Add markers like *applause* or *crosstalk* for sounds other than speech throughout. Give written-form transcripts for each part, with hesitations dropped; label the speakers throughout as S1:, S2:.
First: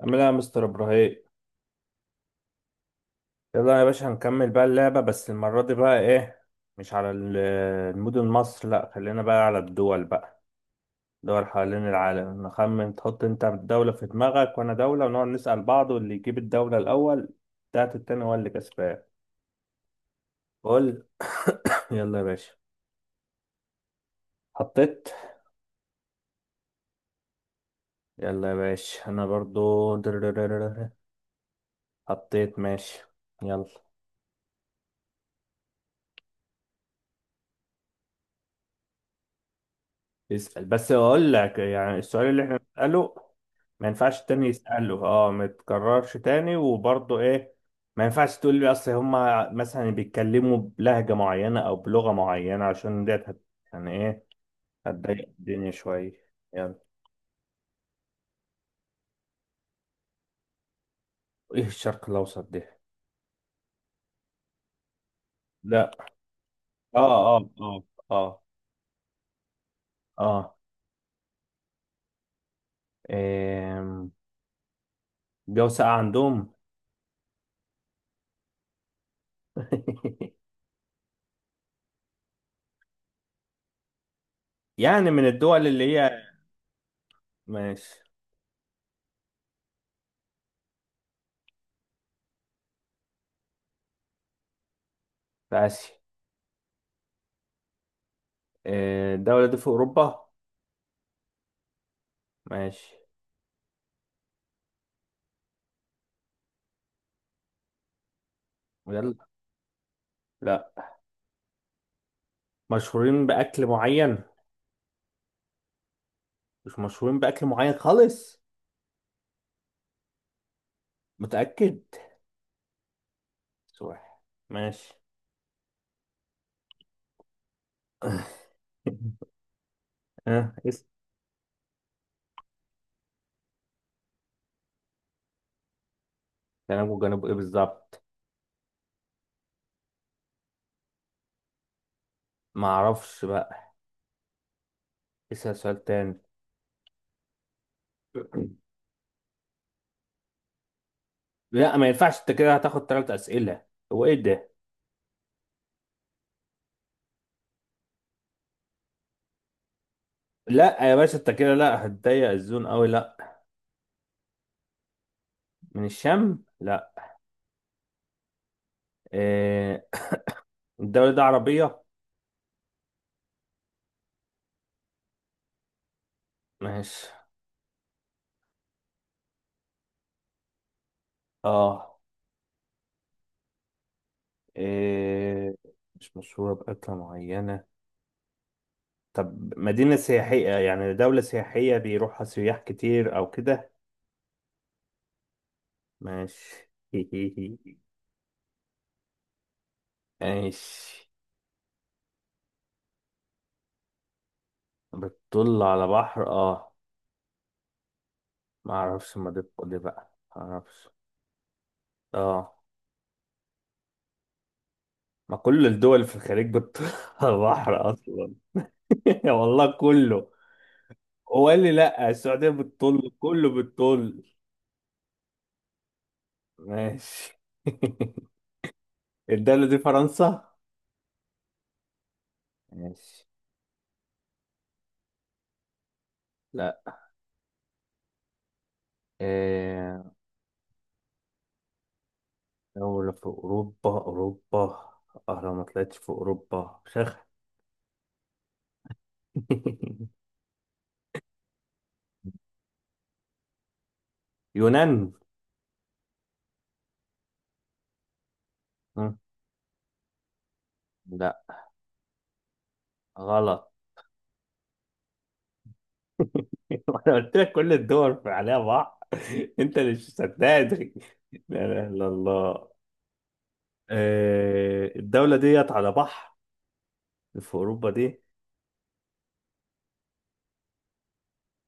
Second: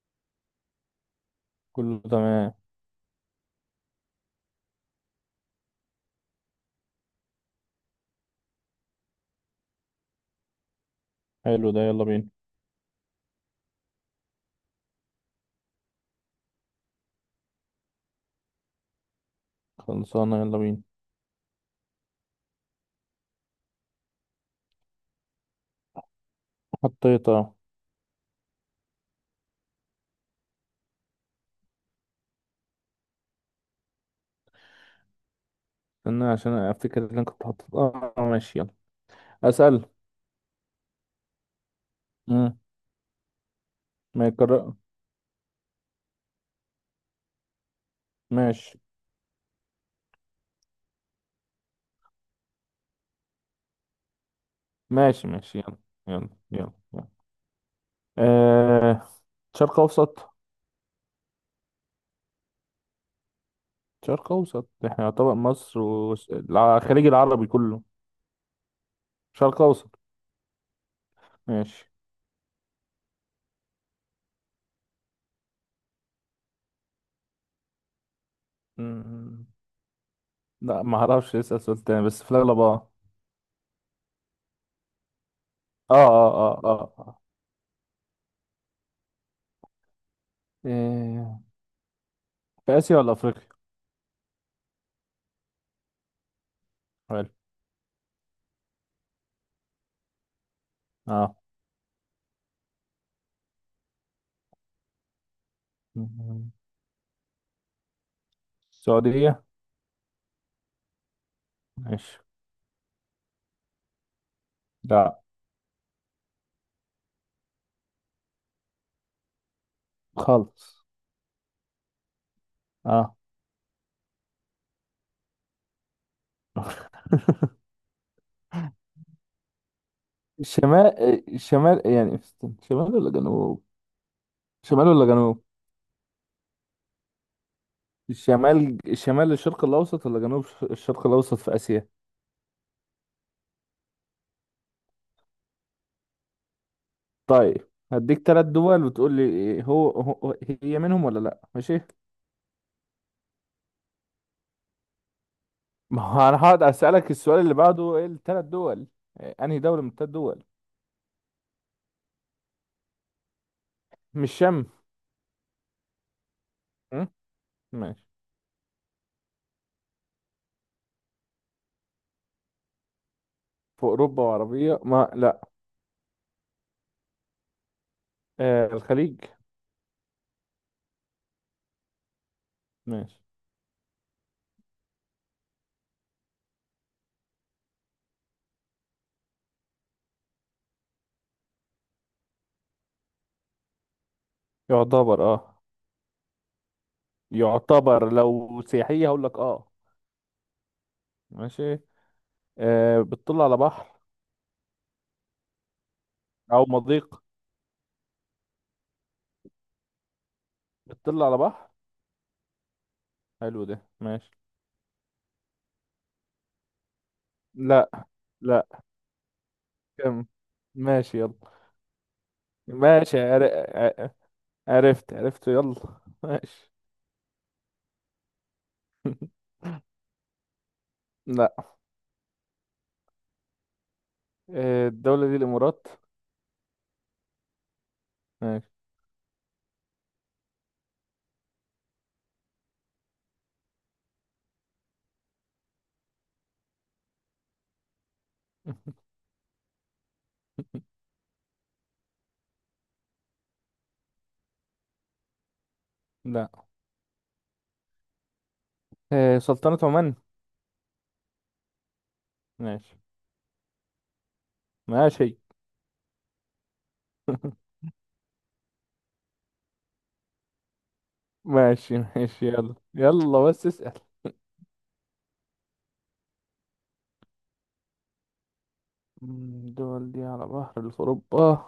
S1: عامل ايه يا مستر ابراهيم؟
S2: كله تمام.
S1: يلا يا باشا هنكمل بقى اللعبة، بس المرة دي بقى ايه؟ مش على ال- المدن مصر، لا خلينا بقى على الدول بقى، دول
S2: حلو ده،
S1: حوالين
S2: يلا بينا.
S1: العالم نخمن. تحط انت دولة في دماغك وانا دولة ونقعد نسأل بعض، واللي يجيب الدولة الأول بتاعت التاني هو اللي كسبان.
S2: خلصانة، يلا بينا.
S1: قول. *coughs* يلا يا باشا. حطيت.
S2: حطيت اه.
S1: يلا يا باشا انا برضو دررررر. حطيت ماشي. يلا.
S2: استنى عشان افتكر اللي انا كنت حاطط اه آه، ماشي يلا اسأل.
S1: يسأل، بس اقول لك يعني السؤال اللي احنا
S2: مم.
S1: بنسأله ما ينفعش
S2: ما
S1: التاني
S2: يكرر.
S1: يسأله، اه ما يتكررش تاني، وبرضه ايه، ما ينفعش تقول لي
S2: ماشي
S1: اصل هما مثلا بيتكلموا بلهجة معينة او بلغة معينة عشان ديت هت- يعني ايه، هتضايق
S2: ماشي. ماشي
S1: الدنيا
S2: يلا
S1: شوية.
S2: يلا يلا,
S1: يلا.
S2: يلا. آه. شرق اوسط.
S1: ايه الشرق الاوسط دي؟
S2: شرق اوسط. احنا يعتبر مصر
S1: لا. اه
S2: والخليج العربي
S1: اه اه
S2: كله
S1: اه
S2: شرق اوسط.
S1: اه.
S2: ماشي.
S1: إيه، جو ساقع عندهم؟
S2: مم.
S1: *laughs*
S2: لا ما اعرفش، اسأل سؤال تاني بس في الاغلب اه
S1: من الدول اللي هي؟
S2: اه آه.
S1: ماشي.
S2: إيه، في اسيا ولا افريقيا؟
S1: في اسيا؟
S2: حلو.
S1: إيه، الدولة دي في اوروبا؟ ماشي.
S2: اه
S1: يلا.
S2: السعودية.
S1: لا.
S2: ماشي.
S1: مشهورين بأكل معين؟
S2: لا.
S1: مش مشهورين بأكل معين خالص؟
S2: خالص.
S1: متأكد؟
S2: اه.
S1: سوح. ماشي.
S2: *laughs*
S1: *laughs* اه اسم.
S2: الشمال. الشمال يعني استنى، شمال ولا جنوب؟ شمال ولا جنوب؟
S1: جنوب، وجنوب ايه بالظبط؟
S2: الشمال الشرق الأوسط ولا جنوب؟ الشرق الأوسط في آسيا.
S1: معرفش بقى، اسأل سؤال تاني.
S2: طيب هديك ثلاث دول وتقول لي إيه، هو هي منهم ولا لا،
S1: لا
S2: ماشي.
S1: ما ينفعش، انت كده هتاخد تلات أسئلة. هو ايه ده؟
S2: ما هو انا هقعد اسالك السؤال اللي بعده، ايه الثلاث دول؟ إيه، انهي دولة من الثلاث دول؟
S1: لا يا باشا انت كده لا، هتضيق الزون قوي، لا.
S2: مش شام.
S1: من الشام؟ لا.
S2: م? ماشي
S1: إيه، الدولة دي عربية؟
S2: في اوروبا وعربية، ما لا.
S1: ماشي.
S2: آه الخليج.
S1: اه.
S2: ماشي.
S1: إيه، مش مشهورة بأكلة معينة؟ طب مدينة سياحية، يعني دولة سياحية بيروحها سياح كتير أو كده؟
S2: يعتبر اه.
S1: ماشي *laughs*
S2: يعتبر لو سياحية هقول لك اه.
S1: ماشي.
S2: ماشي. آه بتطل على بحر
S1: بتطل على بحر؟
S2: او
S1: اه،
S2: مضيق.
S1: ما اعرفش، ما دي بقى ما اعرفش.
S2: بتطل على بحر.
S1: اه.
S2: حلو ده، ماشي.
S1: ما كل الدول في الخليج بتطل *laughs* على بحر
S2: لا.
S1: اصلا.
S2: لا.
S1: *laughs* والله
S2: كم.
S1: كله.
S2: ماشي يلا.
S1: هو قال لي لا السعودية بتطل،
S2: ماشي عر...
S1: كله
S2: ع-
S1: بتطل.
S2: عرفت عرفت. يلا ماشي.
S1: ماشي. *laughs* الدولة دي فرنسا؟
S2: لا.
S1: ماشي.
S2: آه الدولة دي الامارات.
S1: لا.
S2: ماشي.
S1: آه. دولة في أوروبا؟ أه لو ما طلعتش في أوروبا شخ. *laughs* يونان؟
S2: لا.
S1: ها؟
S2: آه سلطنة عمان.
S1: لا.
S2: ماشي.
S1: غلط.
S2: ماشي.
S1: *laughs* أنا قلت لك كل
S2: *laughs*
S1: الدول في عليها بحر، *laughs* أنت اللي مش صدقني. *laughs* لا إله
S2: ماشي
S1: إلا
S2: ماشي
S1: الله.
S2: يلا يلا بس اسأل.
S1: آه، الدولة ديت على بحر؟ في أوروبا دي
S2: الدول دي على بحر في اوروبا،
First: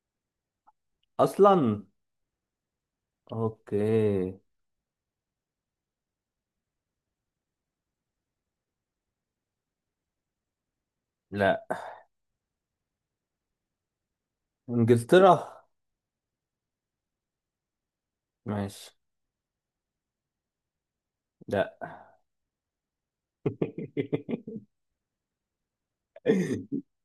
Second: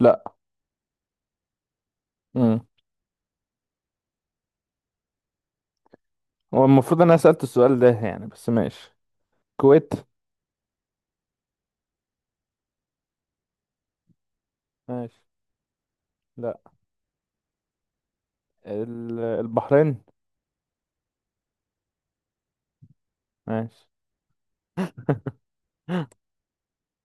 S2: لا.
S1: أصلا؟ أوكي.
S2: هو المفروض انا سألت السؤال ده يعني، بس ماشي. الكويت.
S1: لا.
S2: ماشي.
S1: إنجلترا؟
S2: لا.
S1: ماشي.
S2: البحرين.
S1: لا.
S2: ماشي.
S1: *laughs*
S2: *laughs*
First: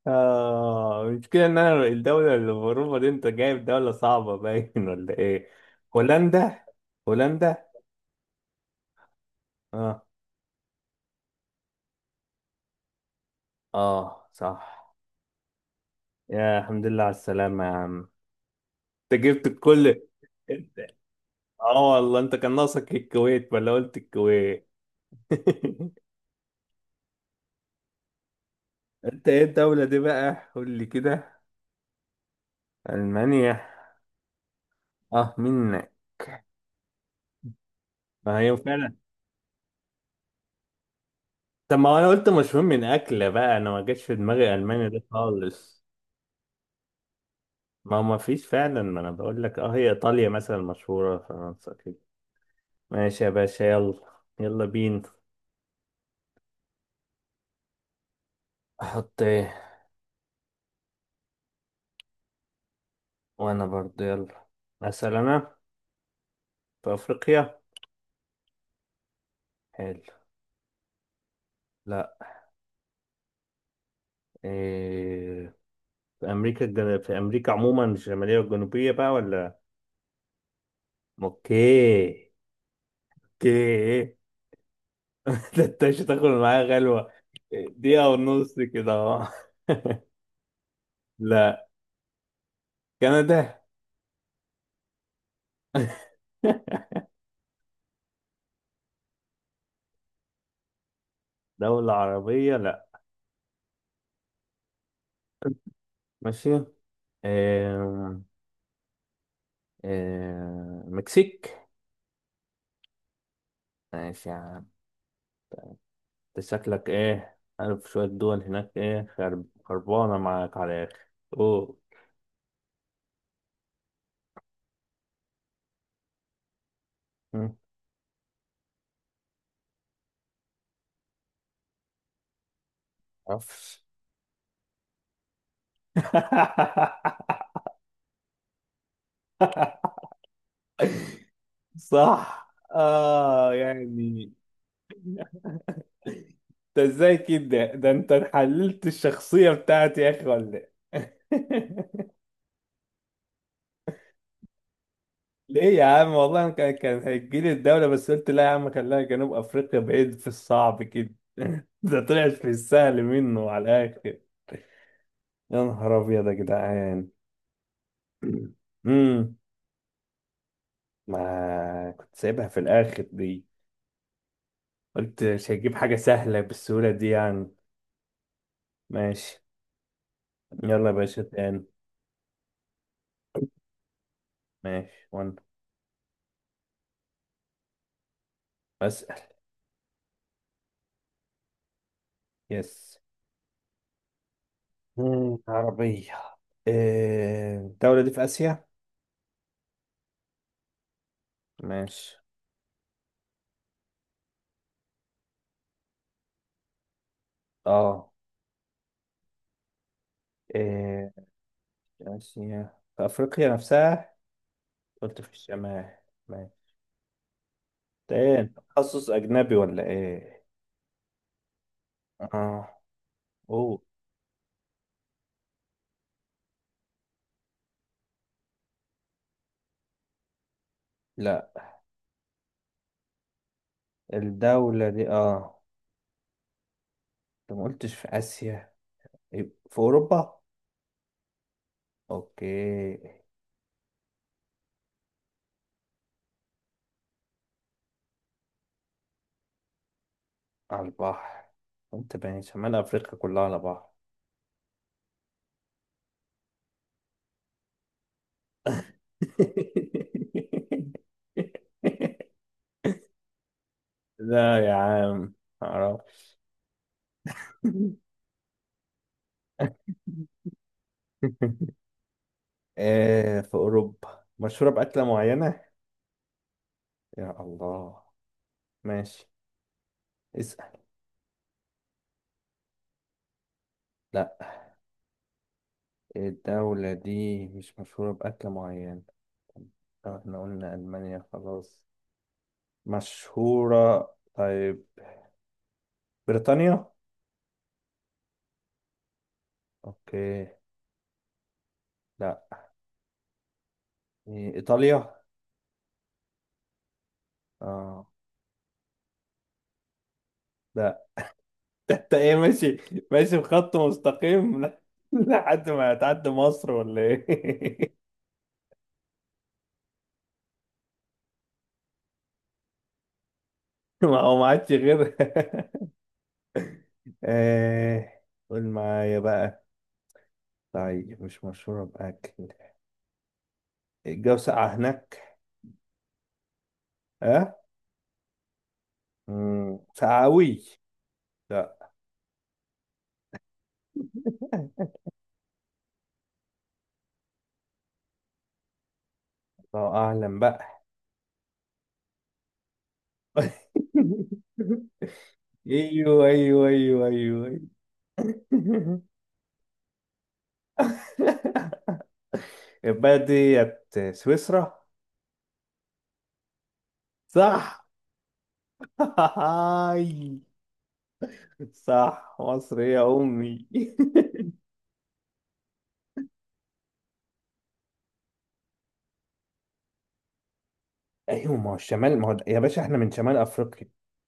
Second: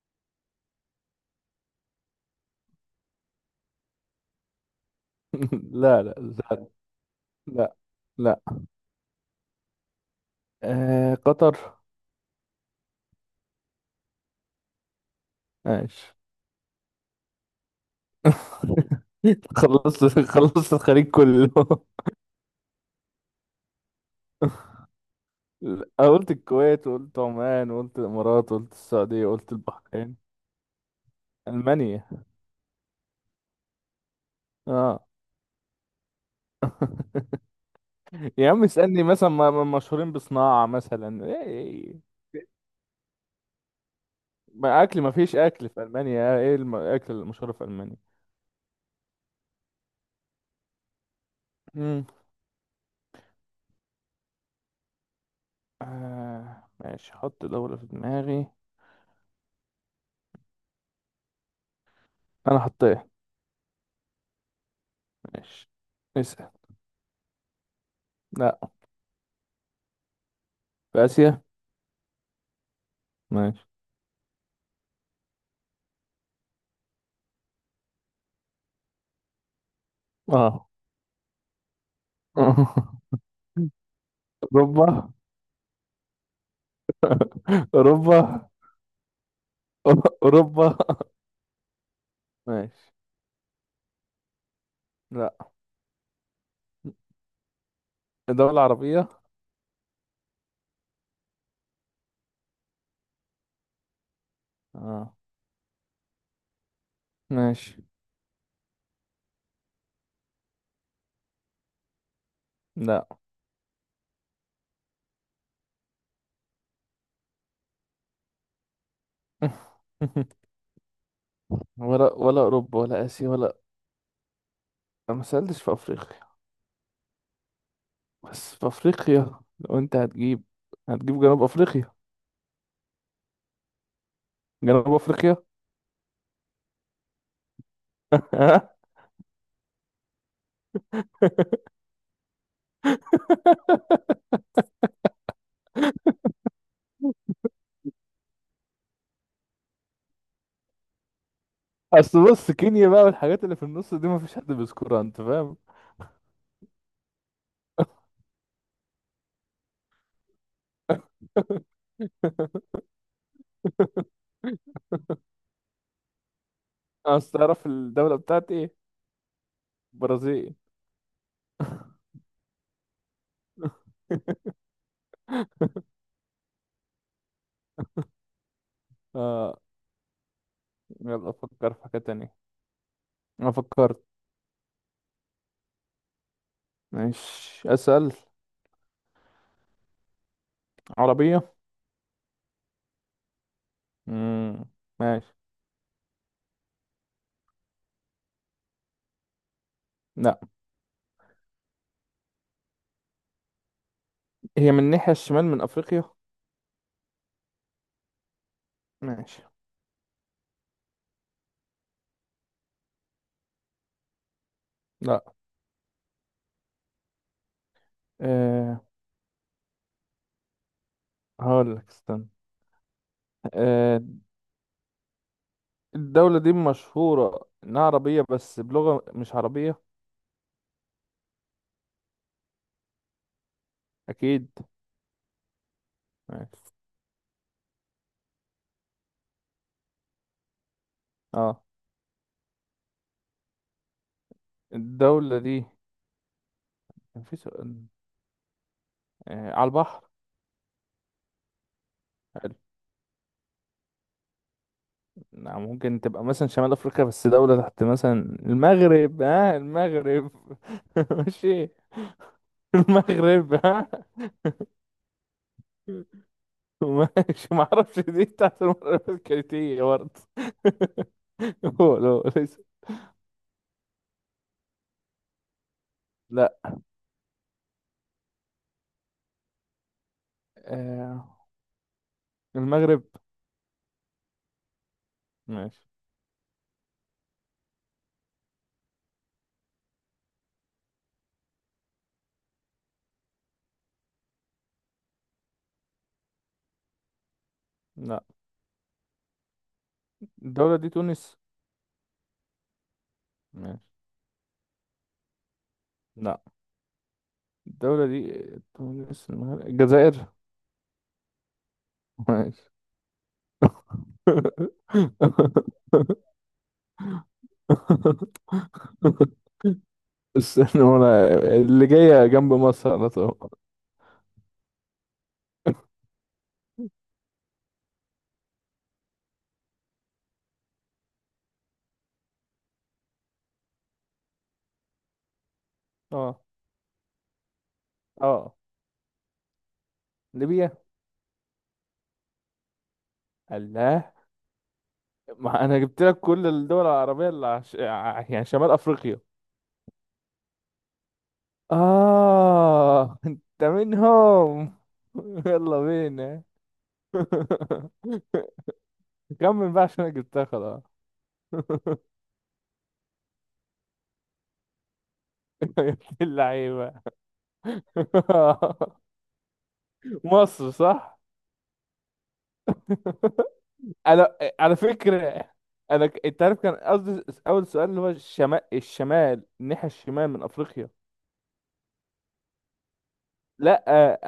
S1: آه المشكلة إن أنا الدولة اللي بروفة دي، أنت جايب دولة صعبة باين *laughs* ولا إيه؟
S2: لا لا
S1: هولندا؟
S2: لا
S1: هولندا؟
S2: لا لا.
S1: آه.
S2: آه قطر.
S1: آه صح.
S2: ماشي.
S1: يا الحمد لله على السلامة يا عم،
S2: *laughs*
S1: أنت جبت الكل.
S2: خلصت، خلصت
S1: أنت.
S2: الخليج كله.
S1: آه
S2: *laughs*
S1: والله أنت كان ناقصك الكويت، ولا قلت الكويت؟
S2: أنا
S1: *laughs*
S2: قلت الكويت وقلت عمان وقلت الامارات وقلت السعودية
S1: أنت إيه
S2: وقلت
S1: الدولة دي
S2: البحرين.
S1: بقى؟ قول لي كده.
S2: المانيا.
S1: ألمانيا؟
S2: اه.
S1: آه مين.
S2: *laughs*
S1: ما
S2: يا
S1: هي
S2: عم
S1: فعلا.
S2: اسألني مثلا مشهورين بصناعة مثلا
S1: طب ما
S2: إيه.
S1: أنا قلت
S2: إيه.
S1: مشهور من أكلة بقى، أنا ما جاتش في دماغي
S2: ما
S1: ألمانيا
S2: اكل،
S1: ده
S2: ما فيش اكل
S1: خالص.
S2: في المانيا، ايه الاكل المشهور في المانيا؟
S1: ما ما فيش فعلا، ما انا بقول لك، اه هي ايطاليا مثلا مشهورة، فرنسا كده.
S2: امم
S1: ماشي يا باشا، يلا. يلا بينا.
S2: آه ماشي، حط دولة في دماغي.
S1: احط ايه؟
S2: انا حطيت.
S1: وانا برضه، يلا. اسال انا.
S2: ماشي اسأل.
S1: في افريقيا؟
S2: لا.
S1: حلو.
S2: في اسيا.
S1: لا.
S2: ماشي.
S1: إيه، في امريكا الجن... في امريكا عموما الشمالية والجنوبية بقى ولا؟
S2: اه.
S1: اوكي.
S2: *laughs*
S1: اوكي.
S2: اوروبا.
S1: *laughs* ده انت مش هتاخد معايا غلوة، دقيقة
S2: اوروبا.
S1: ونص كده اهو. *laughs*
S2: اوروبا.
S1: لا.
S2: ماشي.
S1: كندا؟
S2: لا.
S1: *laughs*
S2: دولة عربية.
S1: دولة عربية؟ لا.
S2: اه.
S1: ماشي.
S2: ماشي.
S1: إيه، آه، مكسيك؟
S2: لا.
S1: ماشي يا عم. انت شكلك ايه عارف شوية دول هناك، ايه خرب-
S2: *laughs*
S1: خربانة معاك على الآخر. اوه.
S2: ولا اوروبا ولا اسيا ولا أنا ما سألتش في افريقيا.
S1: مم.
S2: بس في افريقيا لو انت هتجيب هتجيب جنوب افريقيا.
S1: معرفش.
S2: جنوب افريقيا.
S1: *laughs*
S2: *laughs*
S1: صح اه يعني، انت ازاي كده؟ ده انت حللت الشخصية بتاعتي يا اخي ولا إيه؟ *laughs*
S2: اصل بص كينيا بقى والحاجات اللي في النص دي ما فيش حد بيذكرها، انت فاهم.
S1: ليه يا عم، والله أنا كان هيجيلي الدولة، بس قلت لا يا عم خليها جنوب أفريقيا بعيد في الصعب كده، *laughs* ده طلعت في السهل منه على الآخر.
S2: *laughs*
S1: يا نهار أبيض يا جدعان.
S2: اصل تعرف الدولة بتاعتي
S1: *clears throat*
S2: ايه؟
S1: امم
S2: برازيل.
S1: ما كنت سايبها في الآخر دي.
S2: *laughs*
S1: قلت مش هجيب حاجة سهلة بالسهولة دي يعني. ماشي.
S2: اه
S1: يلا يا باشا
S2: يلا
S1: تاني.
S2: افكر في حاجة تانية. انا فكرت.
S1: ماشي وأنا.
S2: ماشي اسأل.
S1: أسأل.
S2: عربية.
S1: يس.
S2: مم. ماشي.
S1: مم، عربية. إيه، الدولة دي في آسيا؟
S2: لا.
S1: ماشي.
S2: هي من الناحية الشمال من افريقيا.
S1: اه.
S2: ماشي.
S1: إيه، آسيا في أفريقيا نفسها؟ قلت
S2: لا.
S1: في الشمال. ماشي. ده إيه أنت
S2: أه
S1: تخصص أجنبي ولا إيه؟
S2: هقول لك استنى.
S1: آه. أوه.
S2: أه الدولة دي مشهورة انها عربية بس بلغة مش عربية.
S1: لا.
S2: اكيد.
S1: الدولة دي آه.
S2: ماشي.
S1: أنت ما قلتش في آسيا، يبقى في أوروبا؟
S2: اه
S1: أوكي.
S2: الدولة دي كان في سؤال، آه على البحر.
S1: على البحر. أنت بين
S2: حلو.
S1: شمال أفريقيا كلها على بعض.
S2: نعم، ممكن تبقى مثلا شمال أفريقيا بس دولة تحت مثلا. المغرب، ها آه المغرب.
S1: *laughs*
S2: *laughs* ماشي. المغرب، ها.
S1: لا يا عم. معرفش.
S2: ماشي معرفش.
S1: *laughs*
S2: دي تحت المغرب الكريتية برضه. *laughs* هو لو ليس.
S1: آه، في أوروبا مشهورة بأكلة معينة؟
S2: لا.
S1: يا الله. ماشي. اسأل.
S2: آه المغرب.
S1: لا.
S2: ماشي.
S1: الدولة دي مش مشهورة بأكل معين، لو احنا قلنا ألمانيا خلاص مشهورة. طيب، بريطانيا؟
S2: لا.
S1: اوكي.
S2: الدولة دي تونس.
S1: لا.
S2: ماشي.
S1: إيه، إيطاليا؟
S2: لا. الدولة
S1: اه.
S2: دي آه، تونس المغرب الجزائر.
S1: لا. *laughs* ده انت ايه؟
S2: ماشي.
S1: ماشي، ماشي بخط مستقيم، *laughs* ل- لحد ما هتعدي مصر ولا ايه؟
S2: *laughs* استنى وانا، اللي جاية جنب مصر على طول.
S1: *laughs* ما هو ما عادش غيرها. *laughs*
S2: *laughs*
S1: ايه، قول معايا بقى، طيب مش مشهورة بأكل، الجو ساقع هناك؟
S2: اه.
S1: اه.
S2: اه.
S1: مم، ساقع أوي؟
S2: ليبيا.
S1: لا.
S2: الله.
S1: *laughs*
S2: ما انا جبت لك كل الدول العربية اللي عش... يعني شمال افريقيا.
S1: الله اعلم بقى.
S2: اه انت
S1: *laughs*
S2: منهم. *laughs* يلا
S1: ايوه
S2: بينا.
S1: ايوه ايوه ايوه
S2: *laughs*
S1: أيوة. *laughs*
S2: كمل بقى عشان انا جبتها خلاص. *laughs*
S1: البلد ديت سويسرا؟
S2: يا ابن اللعيبة.
S1: صح. *laughs*
S2: *laughs*
S1: هاي.
S2: مصر صح.
S1: صح مصر يا امي.
S2: *laughs* انا على فكرة انا انت عارف كان قصدي اول سؤال اللي هو الشمال، الناحية الشمال من افريقيا.
S1: *laughs* ايوه ما هو الشمال، ما هو يا باشا احنا من شمال افريقيا،
S2: لا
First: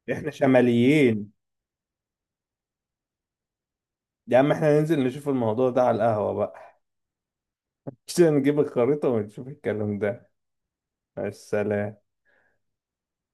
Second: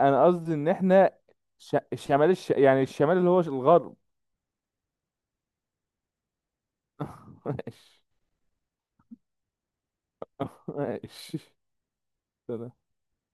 S2: انا
S1: احنا
S2: قصدي ان احنا
S1: شماليين.
S2: ش... الشمال يعني الشمال اللي هو الغرب.
S1: يا عم احنا ننزل نشوف الموضوع ده على القهوة بقى،
S2: *laughs* ماشي
S1: *laughs* عشان نجيب الخريطة ونشوف الكلام ده. مع
S2: ماشي.
S1: السلامة.